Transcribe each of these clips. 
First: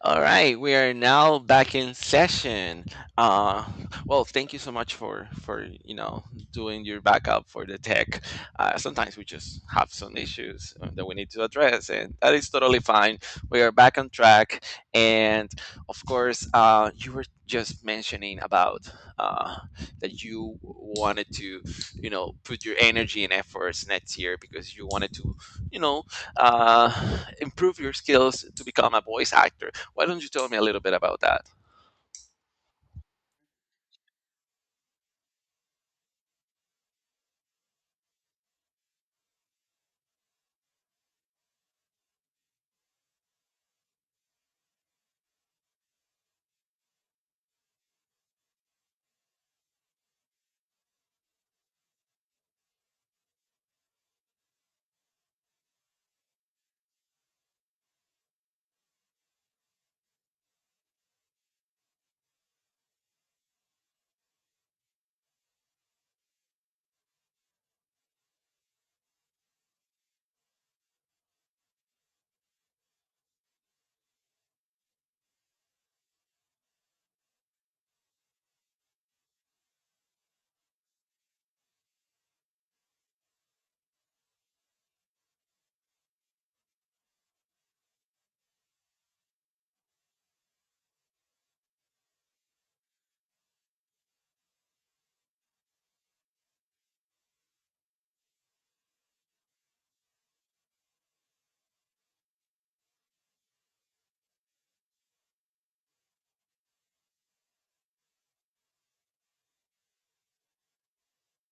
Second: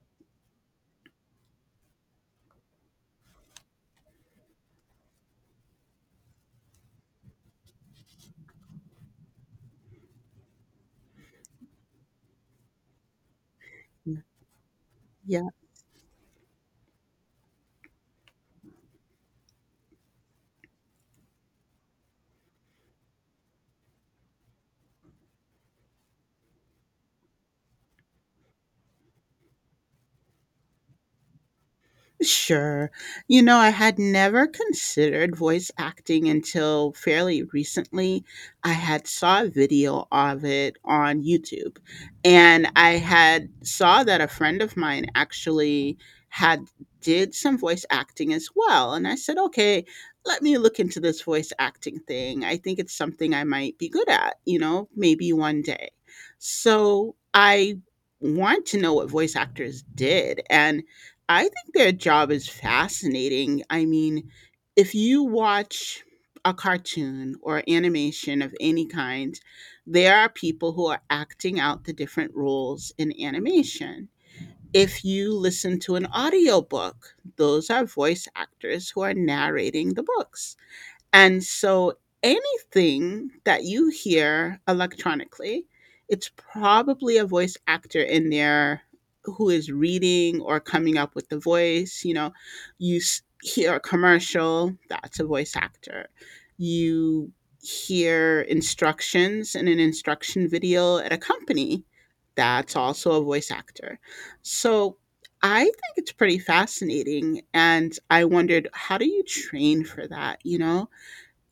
All right, we are now back in session. Uh, well, thank you so much for doing your backup for the tech. Sometimes we just have some issues that we need to address, and that is totally fine. We are back on Mm, track, yeah, and of course, you were just mentioning about uh, that you wanted to put your energy and efforts next year because you wanted to you know uh, improve your skills to become a voice actor. Why don't you tell me a little bit about that? sure. You know, I had never considered voice acting until fairly recently. I had saw a video of it on YouTube, and I had saw that a friend of mine actually had did some voice acting as well, and I said, "Okay, let me look into this voice acting thing. I think it's something I might be good at, you know, maybe one day." So, I want to know what voice actors did, and I think their job is fascinating. I mean, if you watch a cartoon or animation of any kind, there are people who are acting out the different roles in animation. If you listen to an audiobook, those are voice actors who are narrating the books. And so anything that you hear electronically, it's probably a voice actor in there who is reading or coming up with the voice. You know, hear a commercial, that's a voice actor. You hear instructions in an instruction video at a company, that's also a voice actor. So I think it's pretty fascinating. And I wondered, how do you train for that? You know,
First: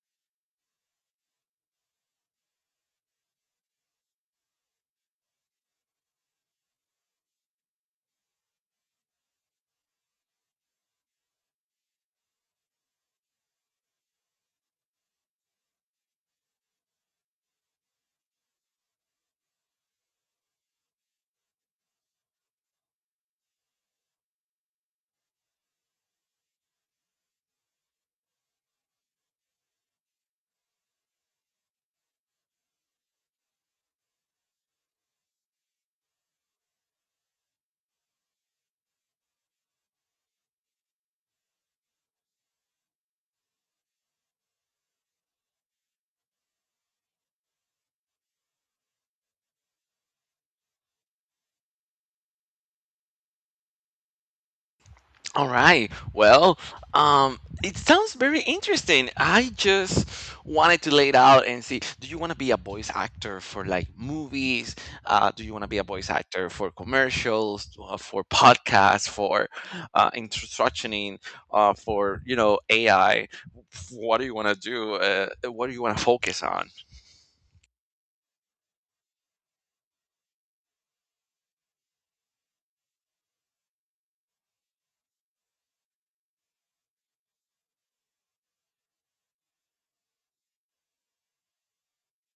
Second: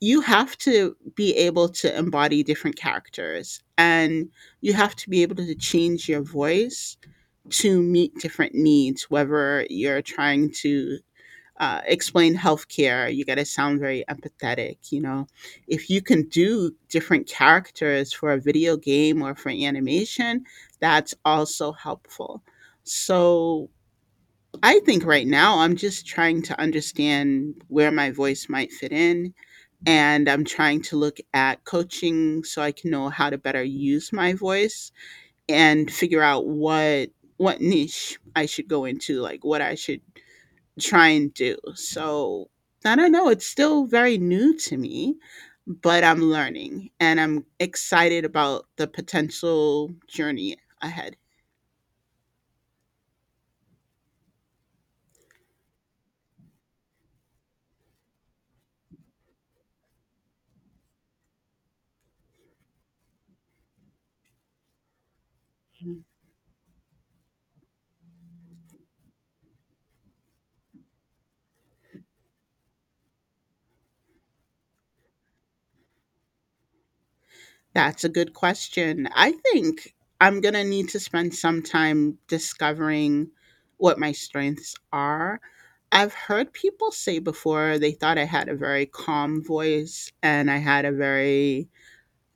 you have to be able to embody different characters and you have to be able to change your voice to meet different needs, whether you're trying to explain healthcare. You got to sound very empathetic, you know, if you can do different characters for a video game or for animation, that's also helpful. So I think right now I'm just trying to understand where my voice might fit in, and I'm trying to look at coaching so I can know how to better use my voice and figure out what niche I should go into, like what I should try and do. So I don't know, it's still very new to me, but I'm learning and I'm excited about the potential journey ahead. All right. Well, it sounds very interesting. I just wanted to lay it out and see, do you want to be a voice actor for like movies? Do you want to be a voice actor for commercials, for podcasts, for instructioning, for, AI? What do you want to do? What do you want to focus on? That's a good question. I think I'm going to need to spend some time discovering what my strengths are. I've heard people say before they thought I had a very calm voice and I had a very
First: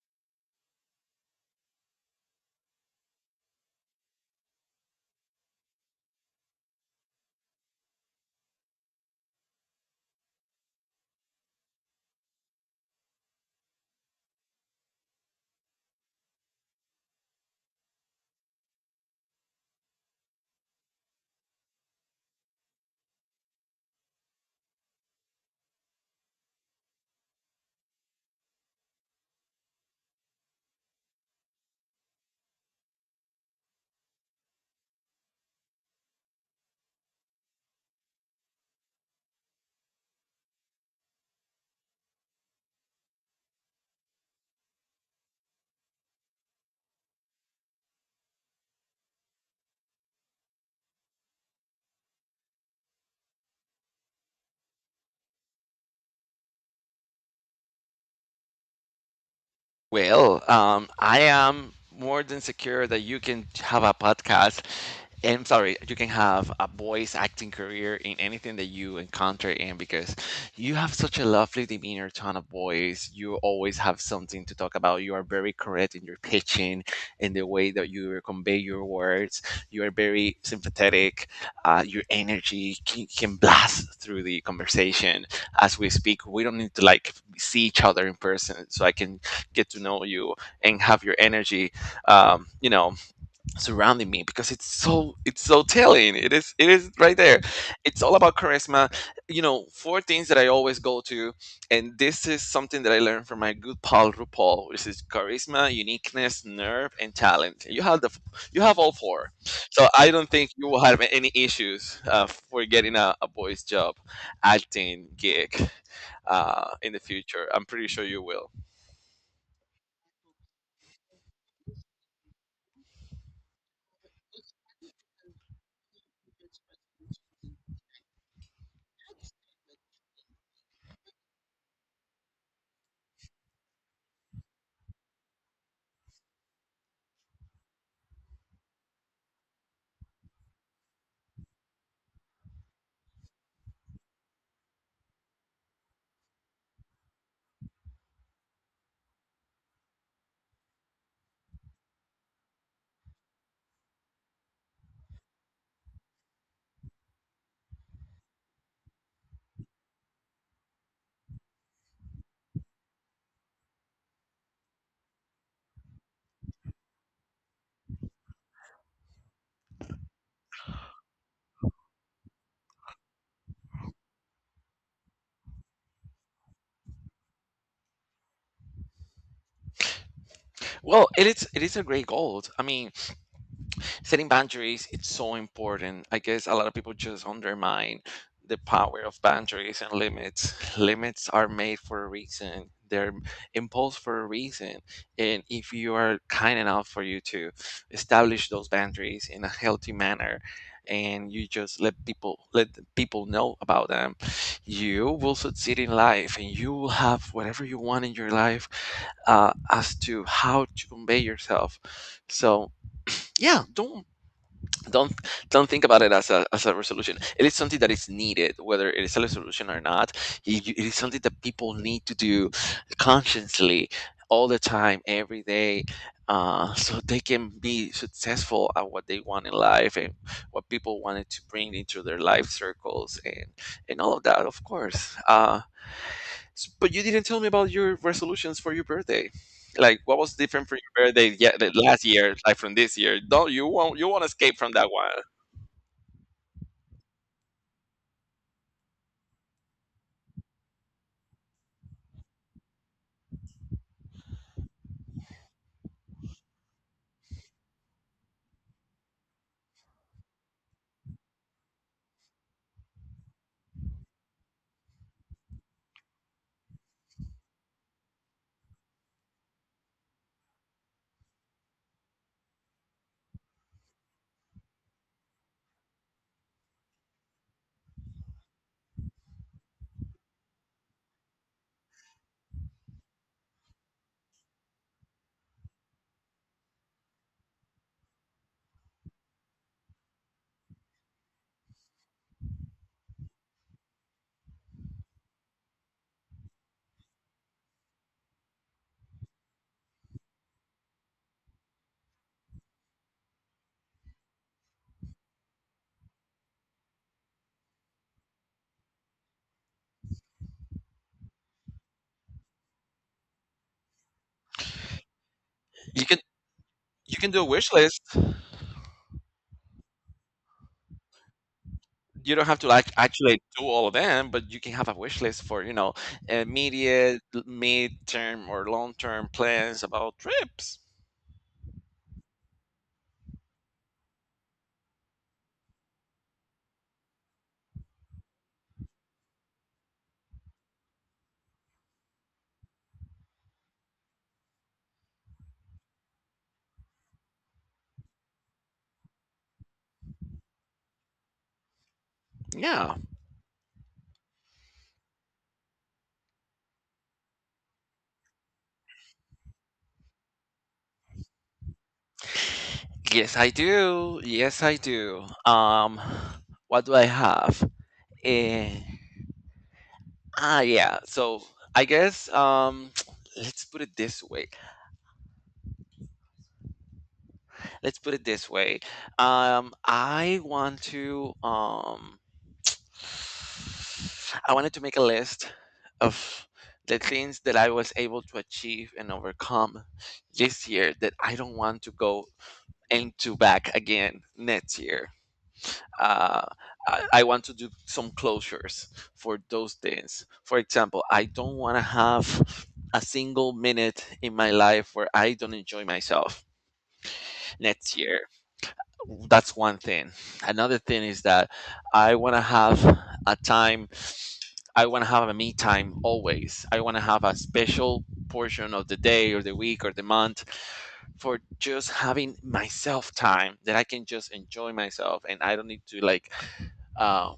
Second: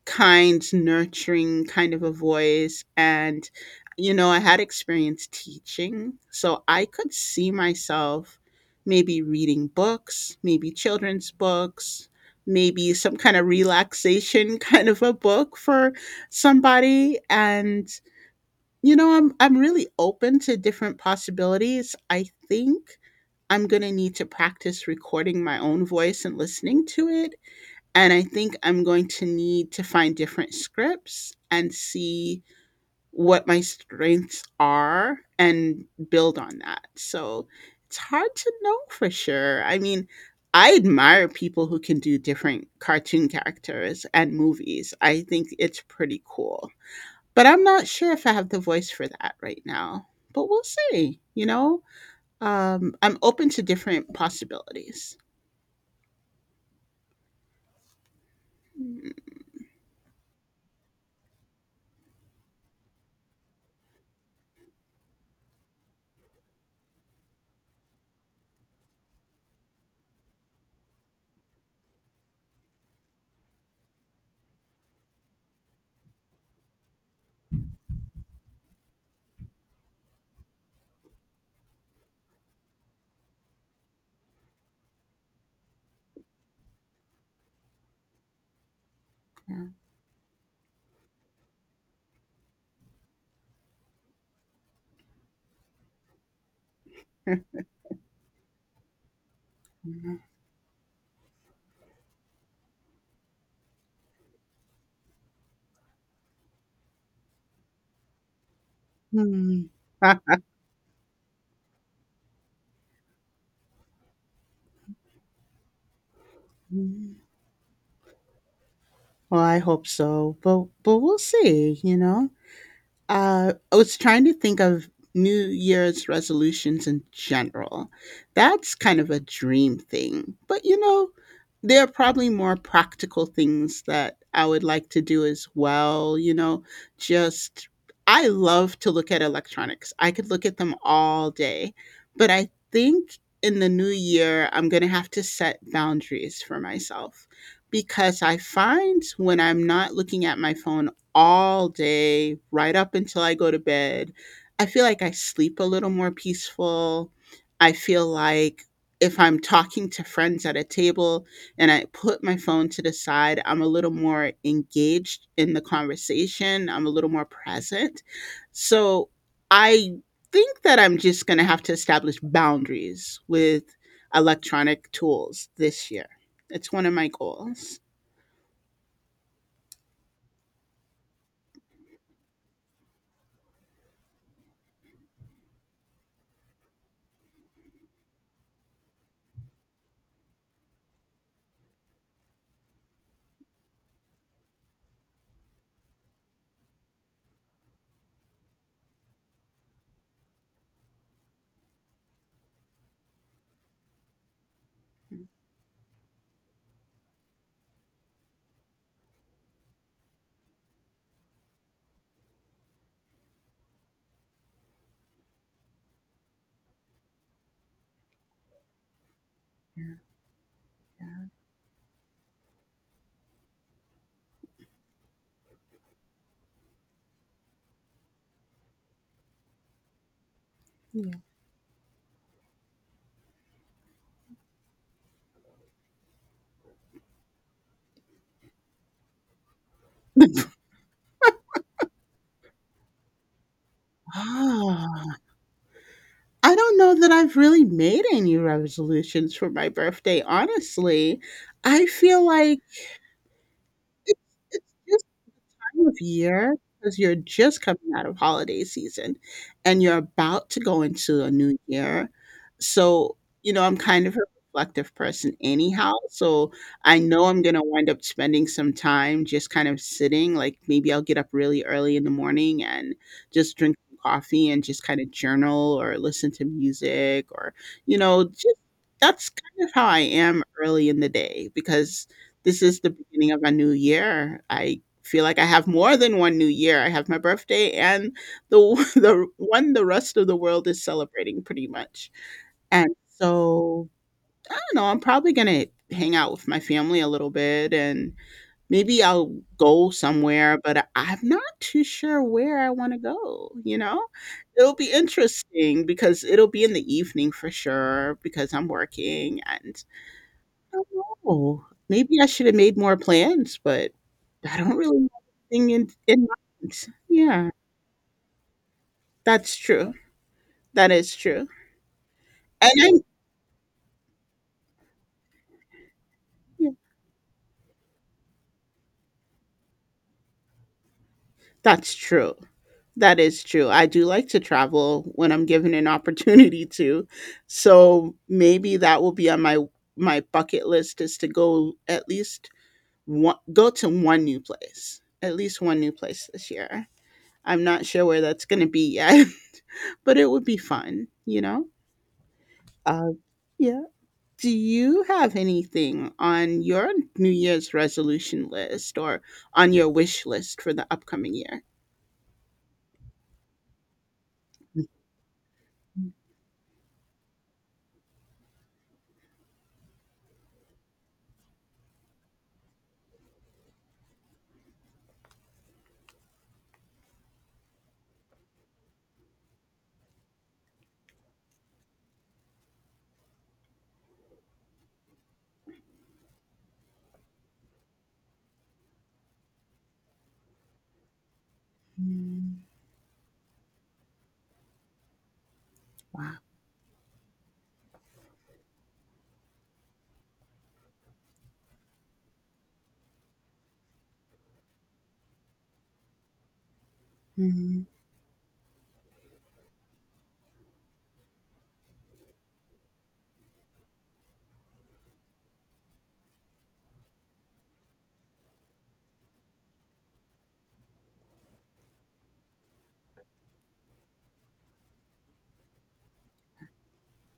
kind, nurturing kind of a voice. And, you know, I had experience teaching, so I could see myself maybe reading books, maybe children's books, maybe some kind of relaxation kind of a book for somebody. And, you know, I'm really open to different possibilities. I think I'm going to need to practice recording my own voice and listening to it, and I think I'm going to need to find different scripts and see what my strengths are and build on that. So it's hard to know for sure. I mean, I admire people who can do different cartoon characters and movies. I think it's pretty cool. But I'm not sure if I have the voice for that right now. But we'll see, you know? I'm open to different possibilities. Mm, Well, I am more than secure that you can have a podcast. I'm sorry, you can have a voice acting career in anything that you encounter in because you have such a lovely demeanor, tone of voice. You always have something to talk about. You are very correct in your pitching, in the way that you convey your words. You are very sympathetic. Your energy can blast through the conversation as we speak. We don't need to like see each other in person, so I can get to know you and have your energy um, you know surrounding me, because it's so telling, it is right yeah. there. It's all about charisma. Four things that I always go to, and this is something that I learned from my good pal RuPaul. This is charisma, uniqueness, nerve, and talent. You have all four, so I don't think you will have any issues for getting a voice job acting gig in the Well, future. I'm pretty sure you will. I hope so, but we'll see, you know? I was trying to think of New Year's resolutions in general. That's kind of a dream thing. But you know, there are probably more practical things that I would like to do as well. You know, just I love to look at electronics, I could look at them all day. But I think in the new year, I'm going to have to set boundaries for myself because I find when I'm not looking at my phone all day right up until I go to bed. I feel like I sleep a little more peaceful. I feel like if I'm talking to friends at a table and I put my phone to the side, I'm a little more engaged in the conversation. I'm a little more present. So I think that I'm just going to have to establish boundaries with electronic tools this year. It's one of my goals. Well, it is a great goal. I mean, setting boundaries, it's so important. I guess a lot of people just undermine the power of boundaries and limits. Limits are made for a reason, they're imposed for a reason. And if you are kind enough for you to establish those boundaries in a healthy manner, and you just let the people know about them, you will succeed in life and you will have whatever you want in your life, as to how to convey yourself. So yeah, don't don't think about it as a resolution. It is something that is needed whether it is a resolution or Yeah. not. It is something that people need to do consciously, all the time, every day, so they can be successful at what they want in life, and what people Yeah. wanted to bring into their life circles, and all of that, of course. But you didn't tell me about your resolutions for your birthday, like what was different for your birthday. Yeah, the last year, like from this year. Don't you won't escape from that one. Oh. I don't know that I've really made any resolutions for my birthday, honestly. I feel like it's time of year, because you're just coming out of holiday season and you're about to go into a new year. So, you know, I'm kind of a reflective person anyhow. So I know I'm going to wind up spending some time just kind of sitting. Like maybe I'll get up really early in the morning and just drink some coffee and just kind of journal or listen to music or, you know, just that's kind of how I am early in the day because this is the beginning of a new year. I feel like I have more than one New Year. I have my birthday and the the one the rest of the world is celebrating pretty much. And so I don't know, I'm probably gonna hang out with my family a little bit and maybe I'll go somewhere, but I'm not too sure where I wanna go, you know? It'll be interesting because it'll be in the evening for sure because I'm working and don't know. Maybe I should have made more plans, but I don't really have anything you can in mind. you can do a Yeah, wish list. that's true. That is true. You don't have to And I, like actually do all of them, but you can have a wish list for yeah, immediate, mid-term, or long-term plans about trips. that's true. That is true. I do like to travel when I'm given an opportunity to. So maybe that will be on my bucket list is to go at least one go to one new place. At least one new place this year. I'm not sure where that's going to be yet, but it would be fun, you know? Yeah. Uh, yeah. Do you have anything on your New Year's resolution list or on your wish list for the upcoming year? Yes, I do. Yes, I do. What do I have? Eh, yeah. So I guess let's put it this way. Let's put it this way. Um, I want to um I wanted to make a list of the things that I was able to achieve and overcome this year, that I don't want to go Mhm. into back again next year. Wow. Uh, I want to do some closures for those things. For example, I don't want to have a single minute in my life where I don't enjoy myself Mhm. next year. That's one thing. Another thing is that i want to have a time I want to have a me time always. I want to have a special portion of the day or the week or the month for just having myself time that I can just enjoy myself, and I don't need to like uh,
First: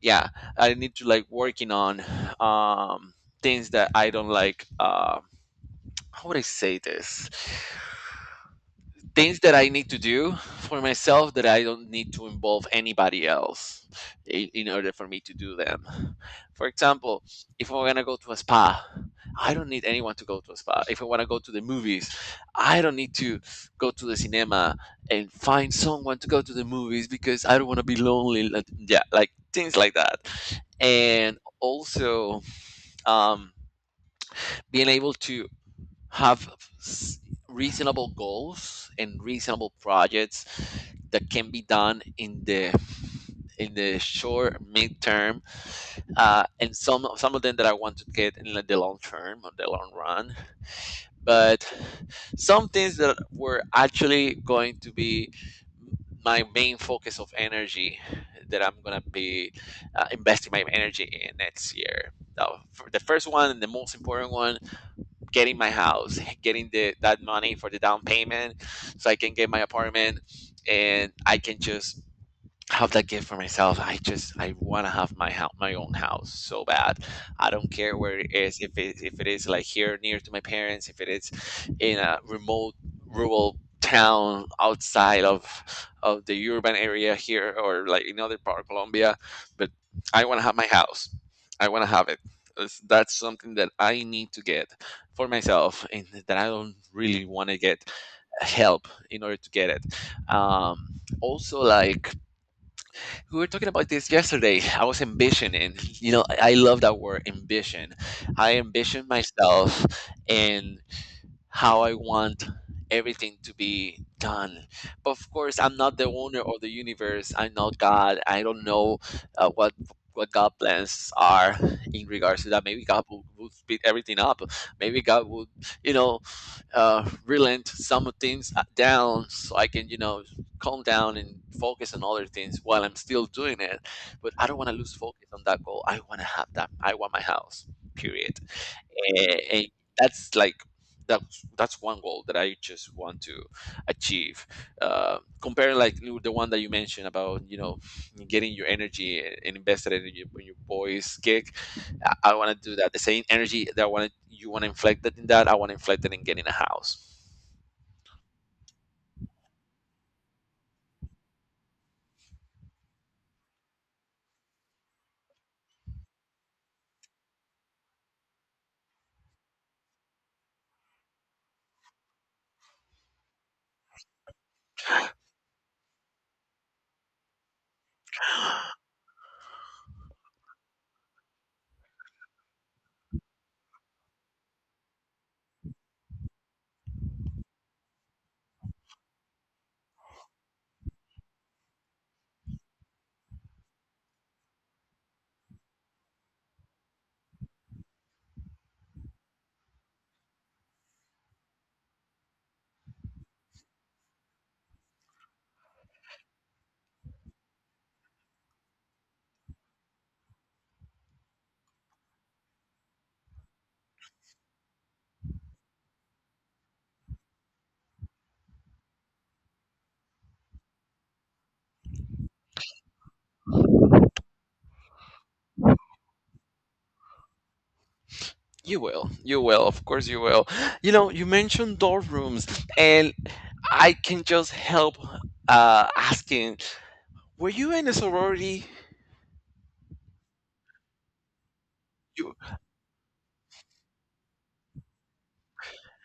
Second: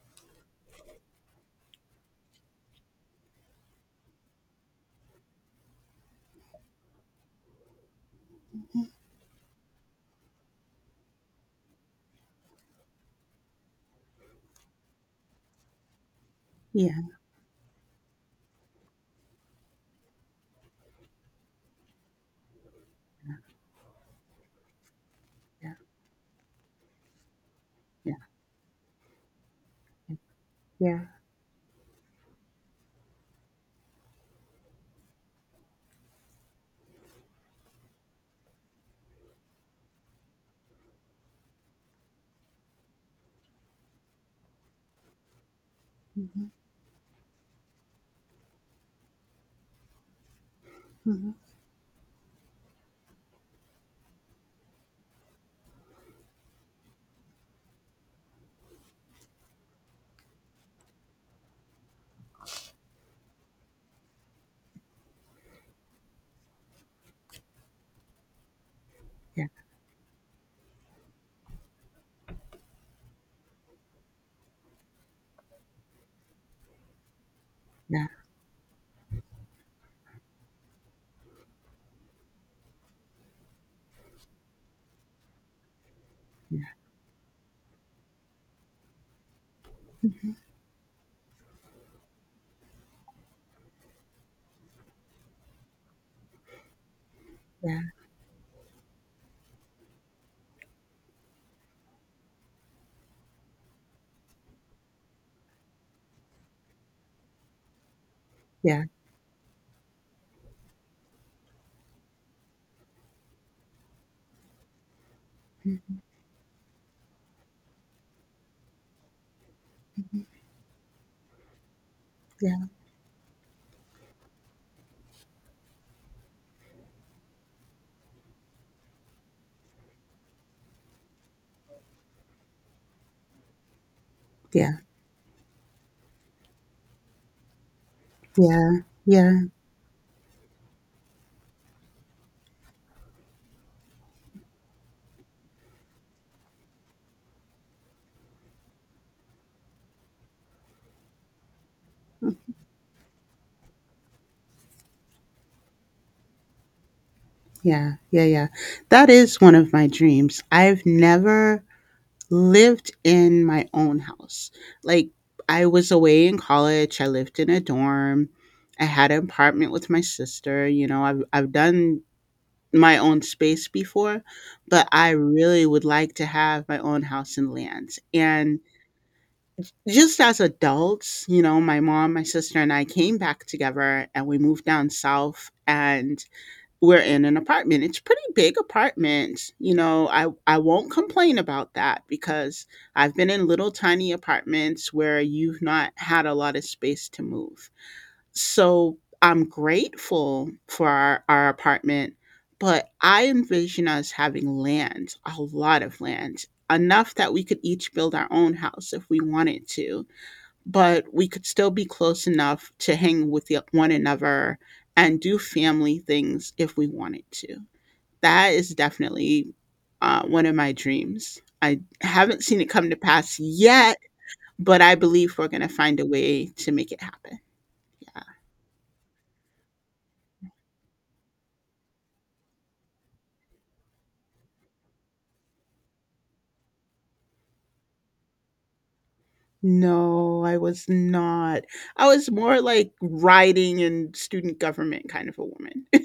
yeah, I need to like working on um things that I don't like. How would I say this? Things that I need to do for myself, that I don't need to involve anybody else in order for me to do them. For Yeah, example, if I'm gonna go to a spa, I don't need anyone to go to a spa. If I wanna go to the movies, I don't need to go to the cinema and find yeah, someone to go to the movies because I don't wanna be yeah, lonely. Yeah, like things like yeah, that. yeah. And also, um, being able to have s- reasonable goals and reasonable projects that can be done in the short midterm, Mhm. and some of them that I want to get in the long term or the long run. But some things that were actually going to be my main focus of energy, that I'm gonna be investing my energy in next year. Now, for the first one and the most important one, getting my house, getting the that money for the down payment, so I can Yeah, get my apartment, and I can just have that gift for myself. I want to have my house, my own house so bad. I don't care yeah, where it is. If it is like here near to my parents, if it is in a remote rural town outside of the yeah. urban area here, or like in other part of Colombia, but I Mm-hmm. want to have my house. I want to have it. That's something that I need to get for myself, and that I don't really want to Yeah, get help in order to get it. Also, like we were talking about this yesterday. I was ambitioning, I love that word ambition. I yeah, yeah, ambition myself, and how I want everything to be done. But of course, I'm not the owner of the universe. I'm not God. I don't know uh, what what God plans are in regards to yeah, that. Maybe God would speed everything up. Maybe God would, you know, relent some things down, so I can, you know, calm down and focus on other things while I'm still doing it. But I don't want yeah, to lose focus on that goal. I want to have that. I want my house. Period. and, yeah, and that's like that's one goal that I just want to achieve. Comparing, like the one that you mentioned about getting your energy and invested in your boys kick, I want to do that. The same energy that I want you want to inflect that in that, I want to inflect it in getting a house. yeah, yeah, yeah. That is one of my dreams. I've never lived in my own house. Like I was away in college, I lived in a dorm. I had an apartment with my sister, you know, I've done my own space before, but I really would like to have my own house and lands. And just as adults, you know, my mom, my sister and I came back together and we moved down south and we're in an apartment. It's pretty big apartment. You know, I won't complain about that because I've been in little tiny apartments where you've not had a lot of space to move. So I'm grateful for our apartment, but I envision us having land, a lot of land, enough that we could each build our own house if we wanted to, but we could still be close enough to hang with one another and do family things if we wanted to. That is definitely one of my dreams. I haven't seen it come to pass yet, but I believe we're going to find a way to make it happen. You will, of course you will. You know, you mentioned dorm rooms, and I can just help asking, were you in a sorority? No, I was not. I was You, more like writing and student government kind of a woman.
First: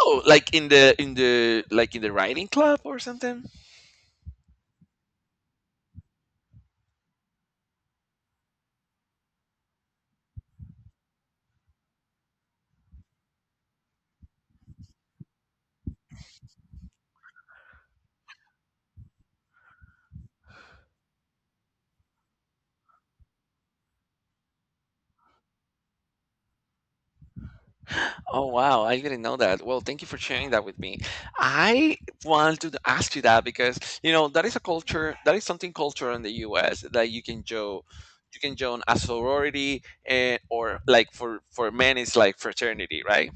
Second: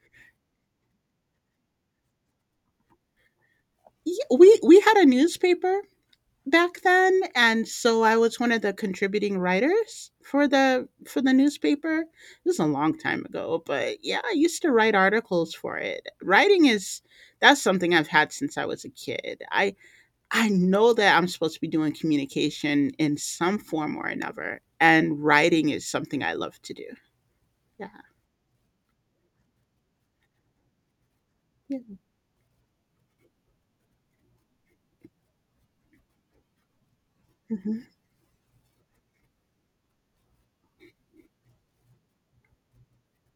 Oh, like in the like in the writing club or something? Yeah, we had a newspaper back then, and so I was one of the contributing writers for the newspaper. This is a long time ago, but yeah, I used to write articles for it. Writing is that's something I've had since I was a kid. I know that I'm supposed to be doing communication in some form or another, and writing is something I love to do. Yeah. Oh wow, I didn't know that. Well, thank you for sharing that with me. Yeah. I wanted to ask you that because you know that is a culture, that is something cultural in the US that you can join, Mhm. A sorority, and or like for men it's like fraternity, right?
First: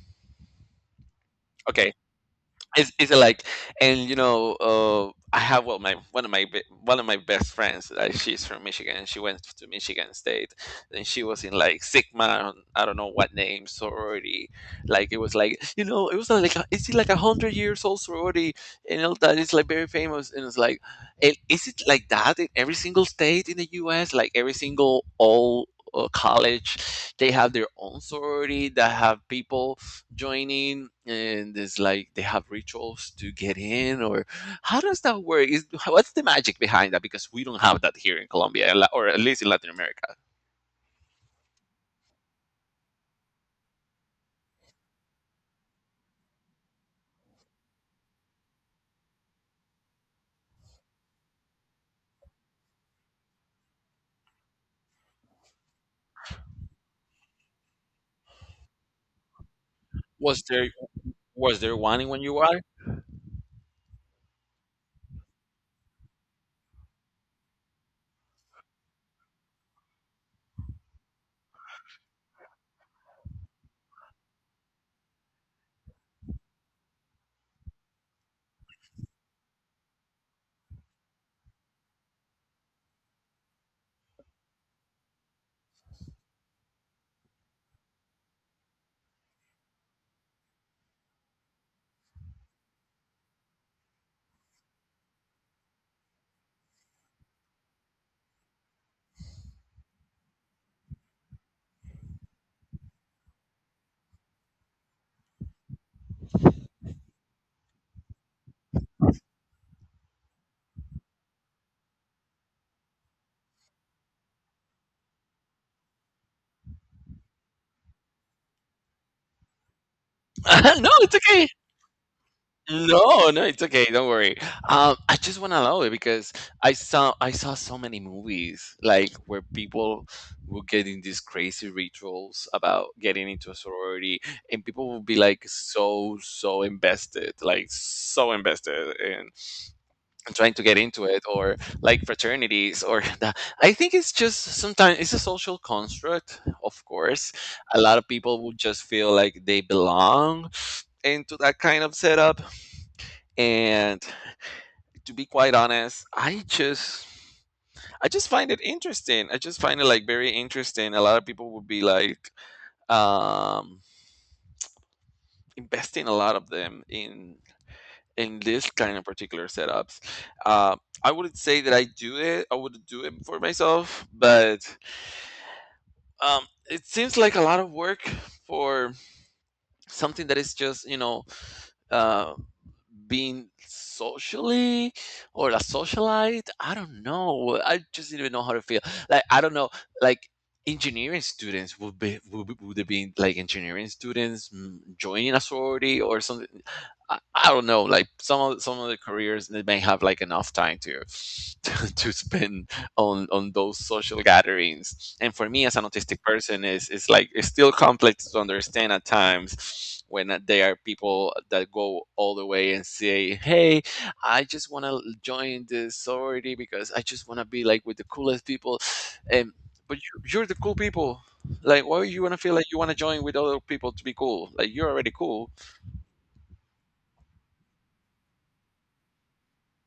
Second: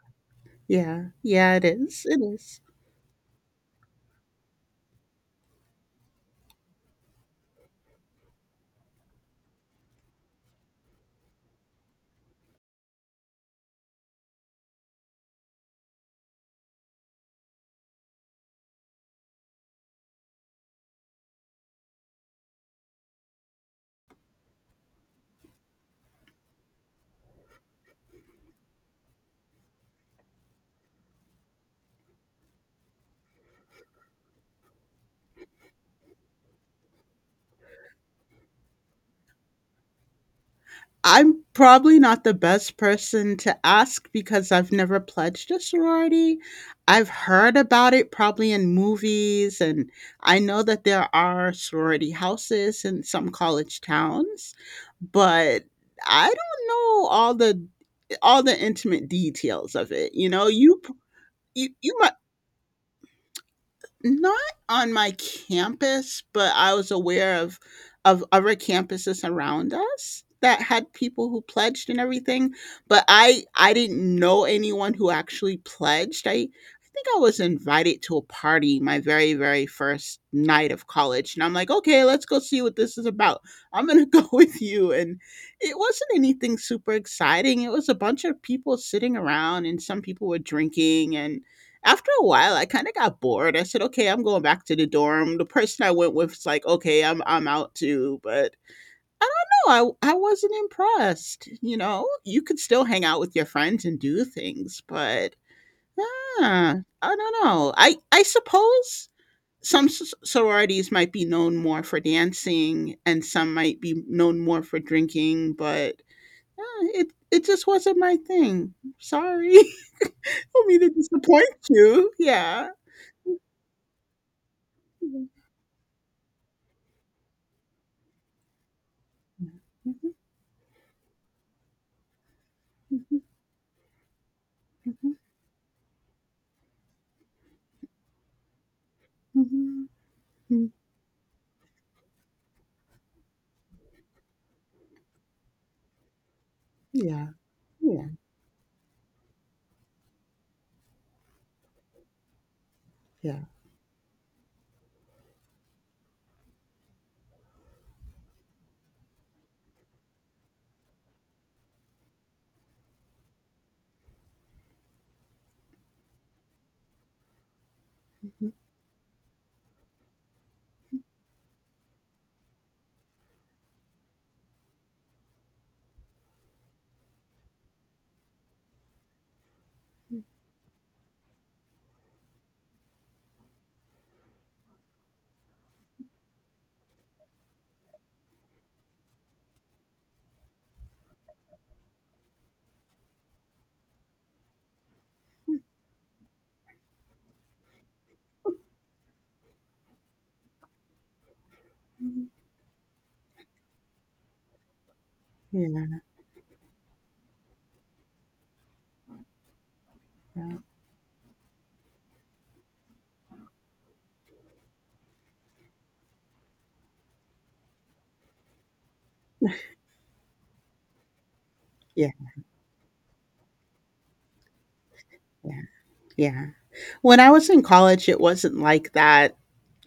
Yeah. Yeah, it Okay, is. It is. it's like, and I have, well, my one of my one of my best friends, like she's from Michigan and she went to Michigan State, and she was in like Sigma, I don't know what name sorority. Like it was like is it like a hundred years old sorority and all that. It's like very famous, and it's like, and is it like that in every single state in the US, like every single all college, they have their own sorority that have people joining? And it's like they have rituals to get in, or how does that work? Is What's the magic behind that, because we don't have that here in Colombia, or at least in Latin America? I'm probably not the best person to ask because I've never pledged a sorority. I've heard about it probably in movies, and I know that there are sorority houses in some college towns, but I don't know all the intimate details of it, you was know? there was there You one might when you were not on my campus, but I was aware of other campuses around us that had people who pledged and everything, but I didn't know anyone who actually pledged. I think I was invited to a party my very, very first night of college, and I'm like, "Okay, let's go see what this is about. I'm gonna go with you." And it wasn't anything super exciting. It was a bunch of people sitting around, and some people were drinking, and after a while, I kinda got bored. I said, "Okay, I'm going back to the dorm." The person I went with was like, "Okay, I'm out too," but I don't know, I wasn't impressed, you know? You could still hang out with your friends and do things, but, ah, I don't know. I suppose some s sororities might be known more for dancing and some might be known more for drinking, but, uh, it just wasn't my thing. Sorry. I don't mean No, to it's okay. disappoint you. Yeah. No, no, it's okay. Don't worry. I just want to allow it because I saw so many movies like where Yeah, people will get in these crazy rituals about getting into a sorority, and people will be like so invested, like so invested in trying to get into it, or like fraternities, or I think it's just sometimes it's a social construct. Of yeah, course, a lot of yeah. people will just feel like they belong into that kind of setup, and to be quite honest, I just find it interesting. I just find it like very interesting. A lot of people would be like um investing a lot of them in this kind of particular setups. Uh, I wouldn't say that I do it. I would do it for myself, but um it seems like a lot of work for something that is just, uh, being socially or a socialite. I don't know. I just didn't even know how to feel. Like, I don't know. Like, engineering students would have been like engineering students joining a sorority or something. I don't know. Like, some of the careers they may have like enough time to to spend on those social gatherings. And for me, Yeah, as an autistic person, is like it's still complex to understand at times when there are people that go all the way and say, "Hey, I just want to join this sorority because I just want to be like with the coolest people," and but you're the cool people. Like, why yeah, you want to feel like you want to join with other people to be cool? Like, you're already cool. yeah, yeah. When I was in college, it wasn't like that.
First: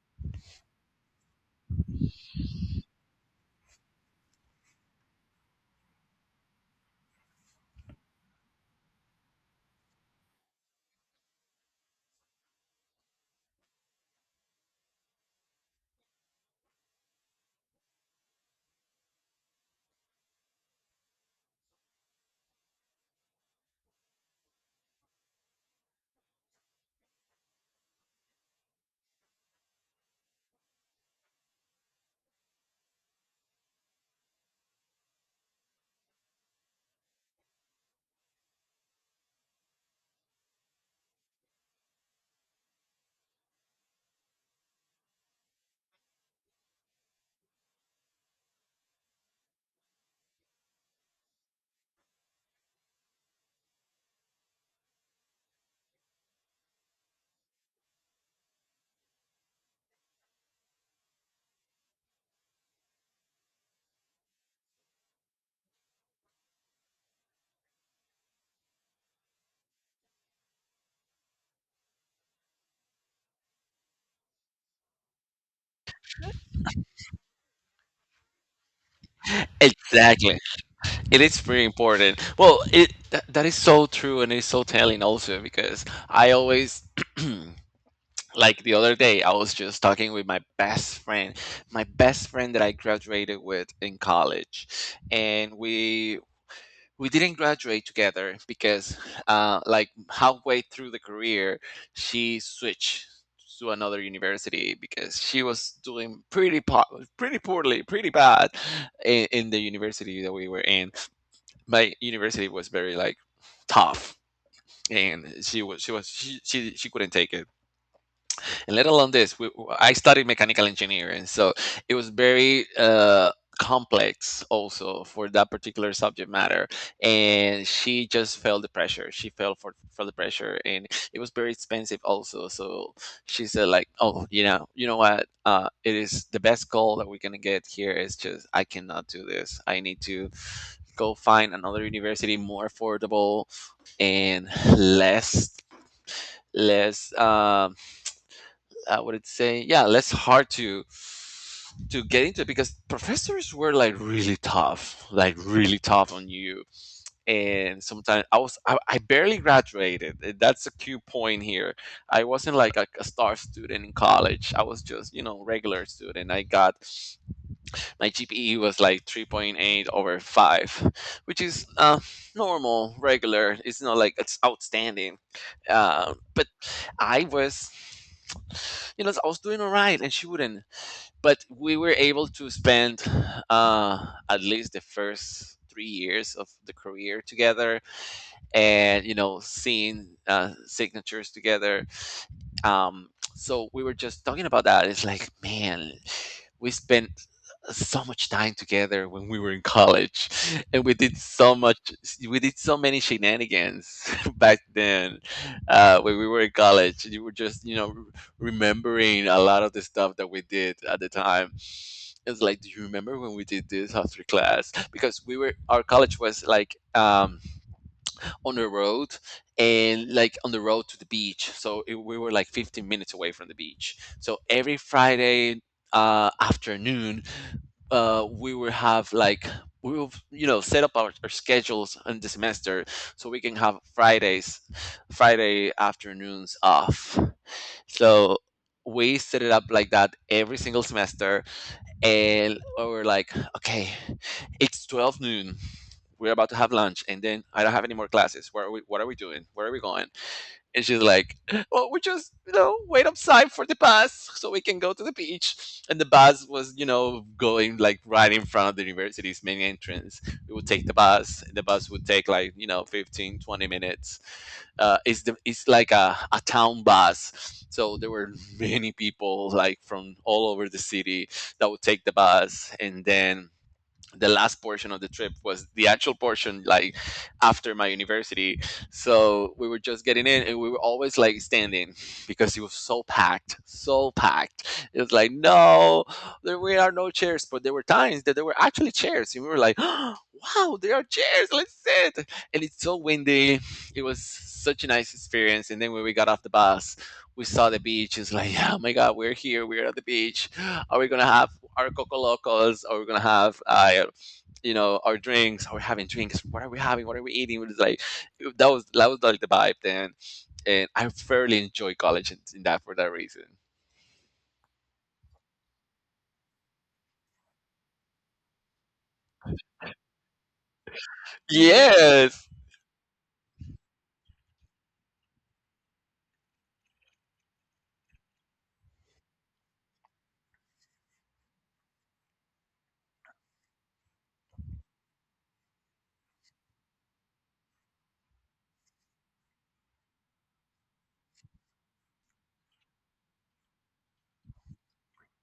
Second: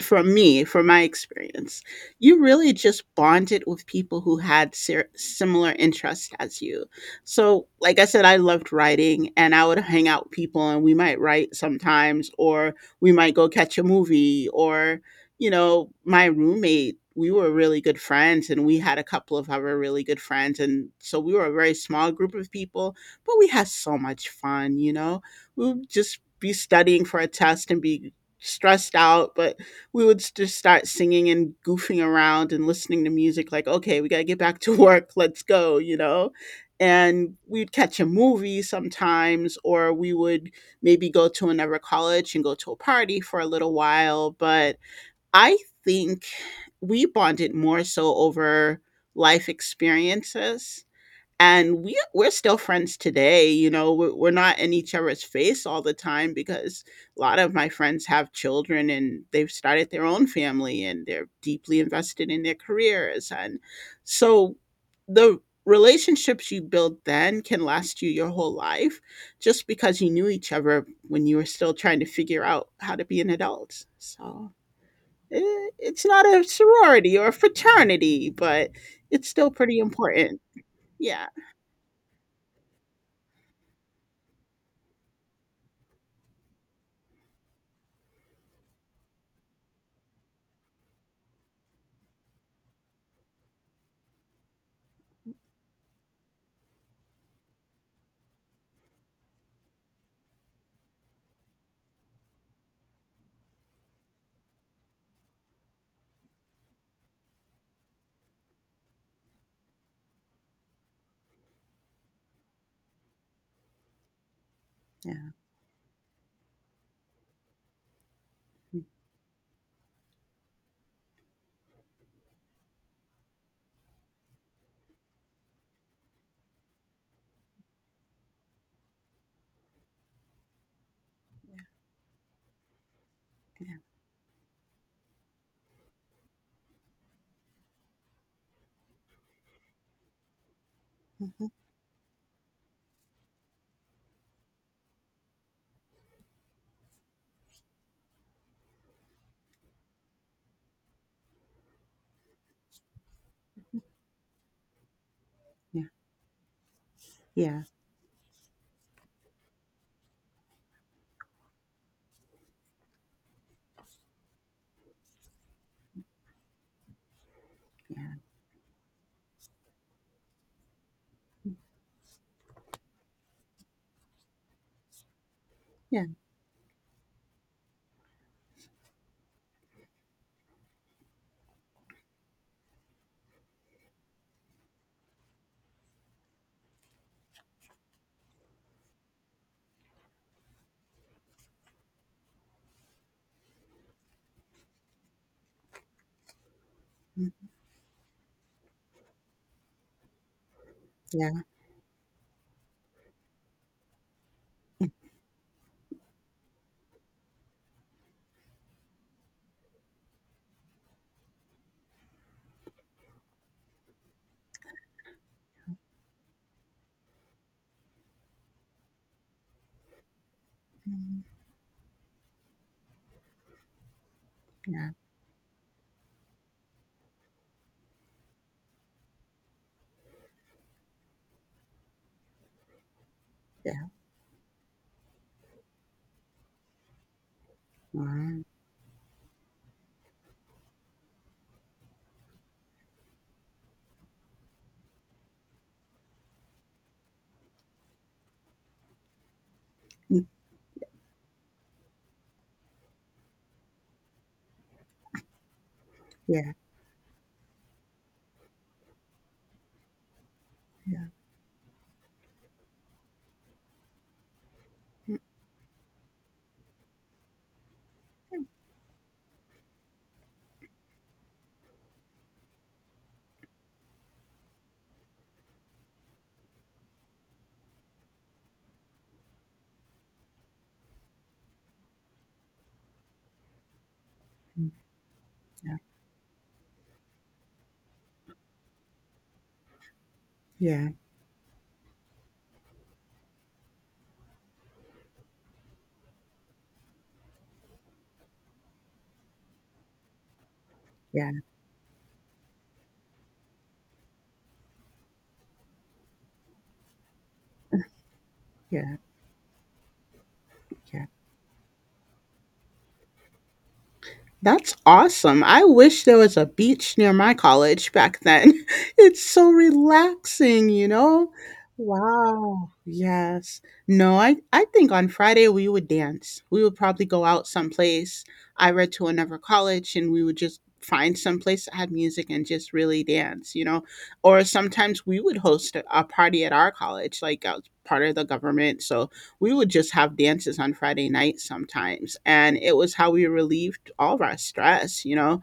From me, from my experience, you really just bonded with people who had similar interests as you. So, like I said, I loved writing and I would hang out with people and we might write sometimes, or we might go catch a movie, or my roommate, we were really good friends and we had a couple of other really good friends. And so we were a very small group of people, but we had so much fun. We would just be studying for a test and be stressed out, but we would just start singing and goofing around and listening to music like, okay, we got to get back to work, let's go. And we'd catch a movie sometimes, or we would maybe go to another college and go to a party for a little while. But I think we bonded more so over life experiences, and we we're still friends today. We're not in each other's face all the time because a lot of my friends have children and they've started their own family and they're deeply invested in their careers. And so the relationships you build then can last you your whole life, just because you knew each other when you were still trying to figure out how to be an adult. So, it's not a sorority or a fraternity, but it's still pretty Exactly. important. It Yeah, is very important. Well, that is so true, and it's so telling also because I always like the other day I was just talking with my best friend that I graduated with in college, and we didn't graduate together because like halfway through the career she switched to another university because she was doing pretty poorly, pretty bad in the university that we were in. My university was very like tough, and yeah. she was she was she couldn't take it. And let alone this, we, I studied mechanical engineering, so it was very complex also for that particular subject matter. And she just felt the pressure, she fell for the pressure, and it was very expensive also. So she said Yeah. like, oh, you know, you know what, uh, it is the best goal that we're gonna get here is just I cannot do this, I need to go Mhm. find another university more affordable and less less um I would say, yeah, less hard to get into it because professors were like really tough, like really Yeah. tough on you. Yeah. And sometimes I barely graduated. Eh, that's a cue point here. I wasn't like a star student in college. I was just, you know, regular student. I got my Yeah. GPE was like 3.8 over 5, which is normal, regular. It's not like it's outstanding. Yeah. But I was, you know, I was doing all right and she wouldn't. But we were able to spend at least the first 3 years of the career together, and, you know, seeing signatures together, um, so we were just talking about that. It's like, man, we spent Mm. so much time together when we were in college, and we did Yeah. so much, we did so many shenanigans back then when we were in college. You were just, you know, remembering a lot of the stuff that we did at the time. It's like, do you remember when we did this after class? Because we were, our college was like, on the road and like on the road to the Mm. beach. So it, we were like 15 minutes away from the beach. So every Yeah. Mm-hmm. Friday afternoon, we will have like we will, you know, set up our schedules in the semester so we can have Yeah. Fridays, Friday afternoons off. So Mm. we set it up like that every single semester, and we were like, okay, it's 12 noon, we're about to have lunch and then I don't have any more classes. Where are we, what are we doing? Where are we going? Mm. And she's like, well, we just, you know, wait outside for the bus so we can go to the beach. And the bus Yeah. was, you know, going like right in front of the university's main entrance. We would take the bus. The bus would take like, you know, 15, 20 minutes. Mm. It's like a town bus. So there were many people like from all over the city that would take the bus, and then the last portion of the trip was the actual portion, like after my university. So we were just getting in and we were always like standing because it was so packed, so packed. It was like, no, there we are, no chairs. But there were times that there were actually chairs and we were like wow, Yeah. there are chairs, let's sit. And it's so windy, it was such a nice experience. And then when we got off the bus, we saw the beach. It's like, oh my god, we're here, we're at the beach. Are we gonna Yeah. have our coco locals, or we're gonna have, you know, our drinks? Are we having drinks? What are we having? What are we eating? It was like, that was Yeah. that was like the vibe then, and Yeah. I fairly enjoy college in that, for that reason. That's awesome. I wish there was a beach near my college back then. It's so relaxing, you know? Yes, Wow. Yes. No, I think on Friday we would dance. We would probably go out someplace. I read to another college and we would just find someplace that had music and just really dance, you know? Or sometimes we would host a party at our college, like I was part of the government. So we would just have dances on Friday nights sometimes. And it was how we relieved all of our stress, you know.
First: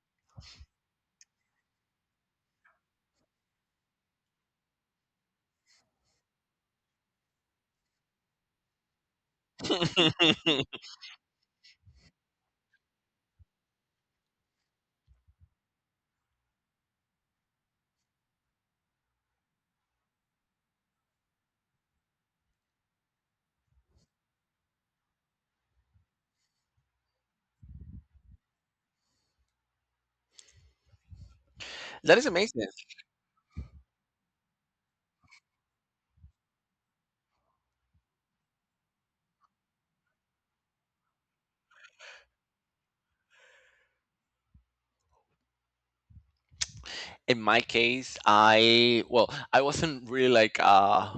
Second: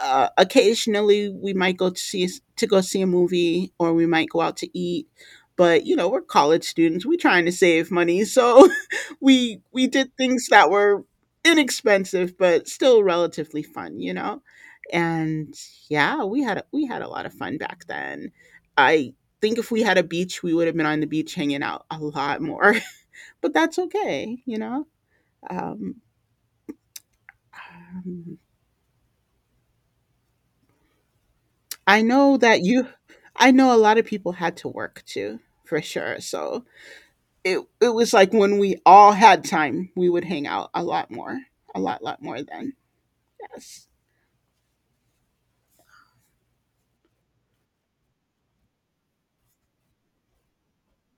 Occasionally we might go to go see a movie, or we might go out to eat. But you know, we're college students. We're trying to save money. So we did things that that were inexpensive but still relatively fun, you know. And yeah, we had a lot of fun back then. I think if we had a beach, we would have been on the beach hanging out a lot more. But that's okay, you know. Um, um, I is know amazing. I know a lot of people had to work too, for sure. So it was like when we all had time, we would hang out a lot more, a lot, lot more then. Yes. In my case, I, well, I wasn't really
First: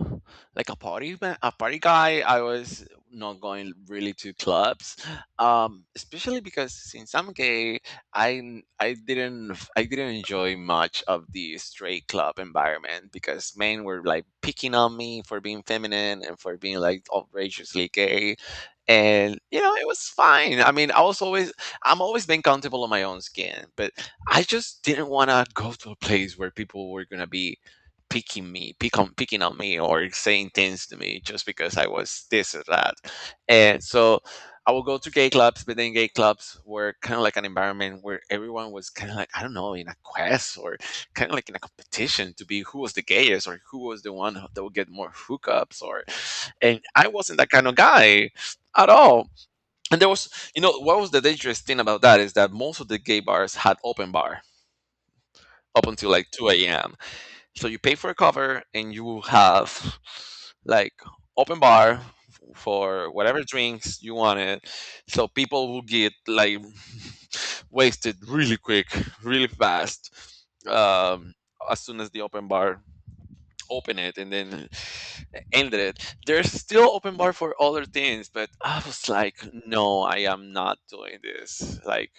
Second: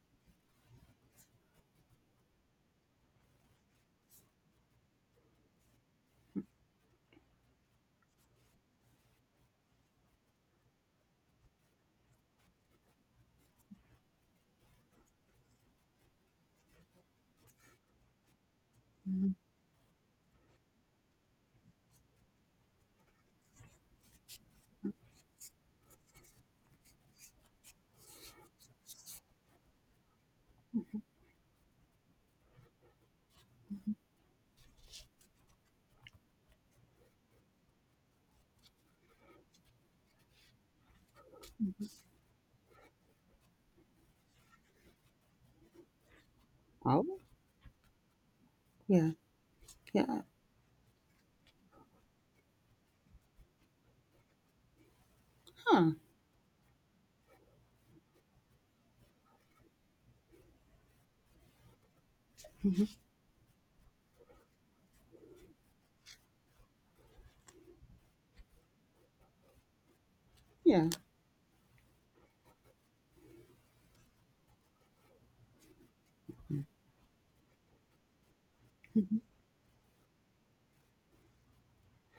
like a a party guy. I was not going really to clubs, especially because since I'm gay, i n- I I didn't enjoy much of the straight club environment because men were like picking on me for being feminine and for being like outrageously gay. Mhm. And you know, it was fine. I mean, I was always, I'm always been comfortable in my own skin, but I just didn't want to go to a place where people were gonna be picking on me, or saying things to me just because I was this or that. And so I would go to gay clubs, but then gay clubs were kind of like an environment where everyone was kind of like, I don't know, in a quest or kind of like in a competition to be who was the gayest or who was the one that would get more hookups, or, and I Oh wasn't that kind of guy at yeah, all. And there yeah, was, you know, what was the dangerous thing about that is that most of the gay bars had open bar up huh? until like 2 a.m. So you pay for a cover and you have like open bar Mhm. for whatever drinks you wanted. So people will get like wasted really quick, really fast, Yeah, um, as soon as the open bar open it and then ended it. There's still open bar for other things, but I was Mhm. like, no, I am not doing this. Like,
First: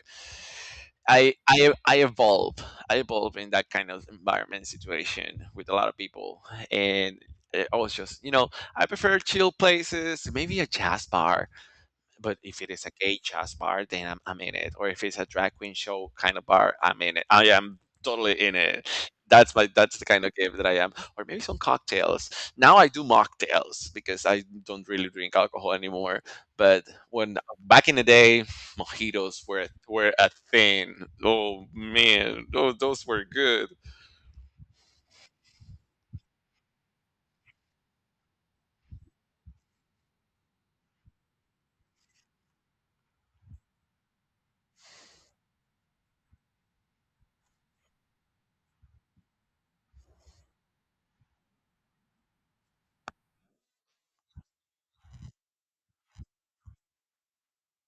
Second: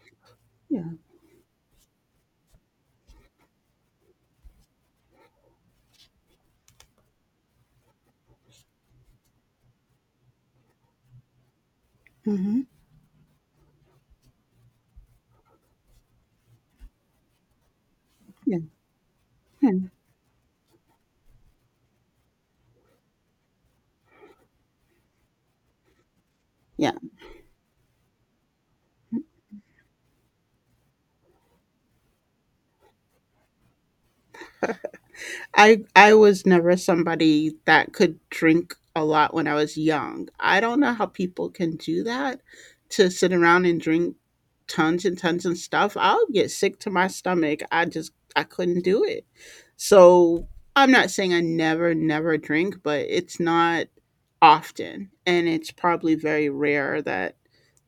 yeah, I evolve. I evolve in that kind of environment situation with a lot of people, and I was just, you know, I prefer chill places, maybe a jazz bar, but if Mhm. it is a gay jazz bar, then I'm in it. Or if it's a drag queen show kind of bar, I'm in it. I am totally in yeah, it. Hmm, That's the kind of game that I am. Or maybe some cocktails. Now I do mocktails because I don't really drink alcohol anymore. But yeah. when back in the day, mojitos were a thing. Oh man, those were good. I was never somebody that could drink a lot when I was young. I don't know how people can do that, to sit around and drink tons and tons of stuff. I'll get sick to my stomach. I couldn't do it. So I'm not saying I never never drink, but it's not often, and it's probably very rare that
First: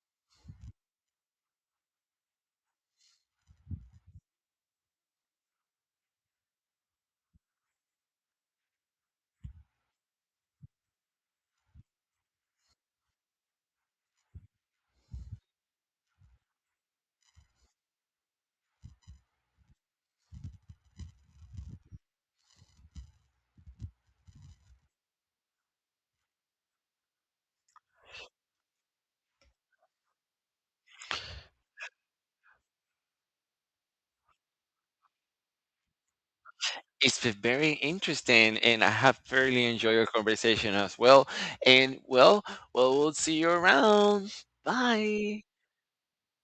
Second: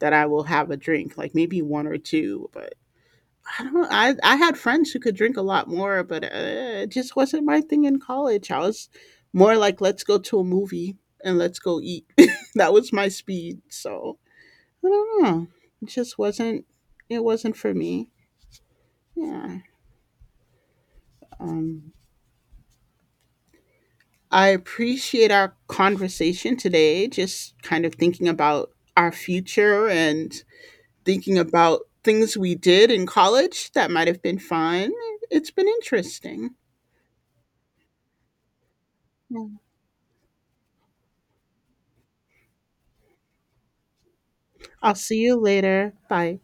I will have a drink, like maybe one or two. But I don't I had friends who could drink a lot more, but it just wasn't my thing in college. I was more like, let's go to a movie and let's go eat. That was my speed. So I don't know. It just wasn't. It wasn't for me. Yeah. Um. I appreciate our conversation today. Just kind of thinking about our future and thinking about things we did in college that might have been fun. It's been interesting. It's been very interesting, and I have thoroughly enjoyed your conversation as well. And well, we'll see you around. I'll see you Bye. later. Bye.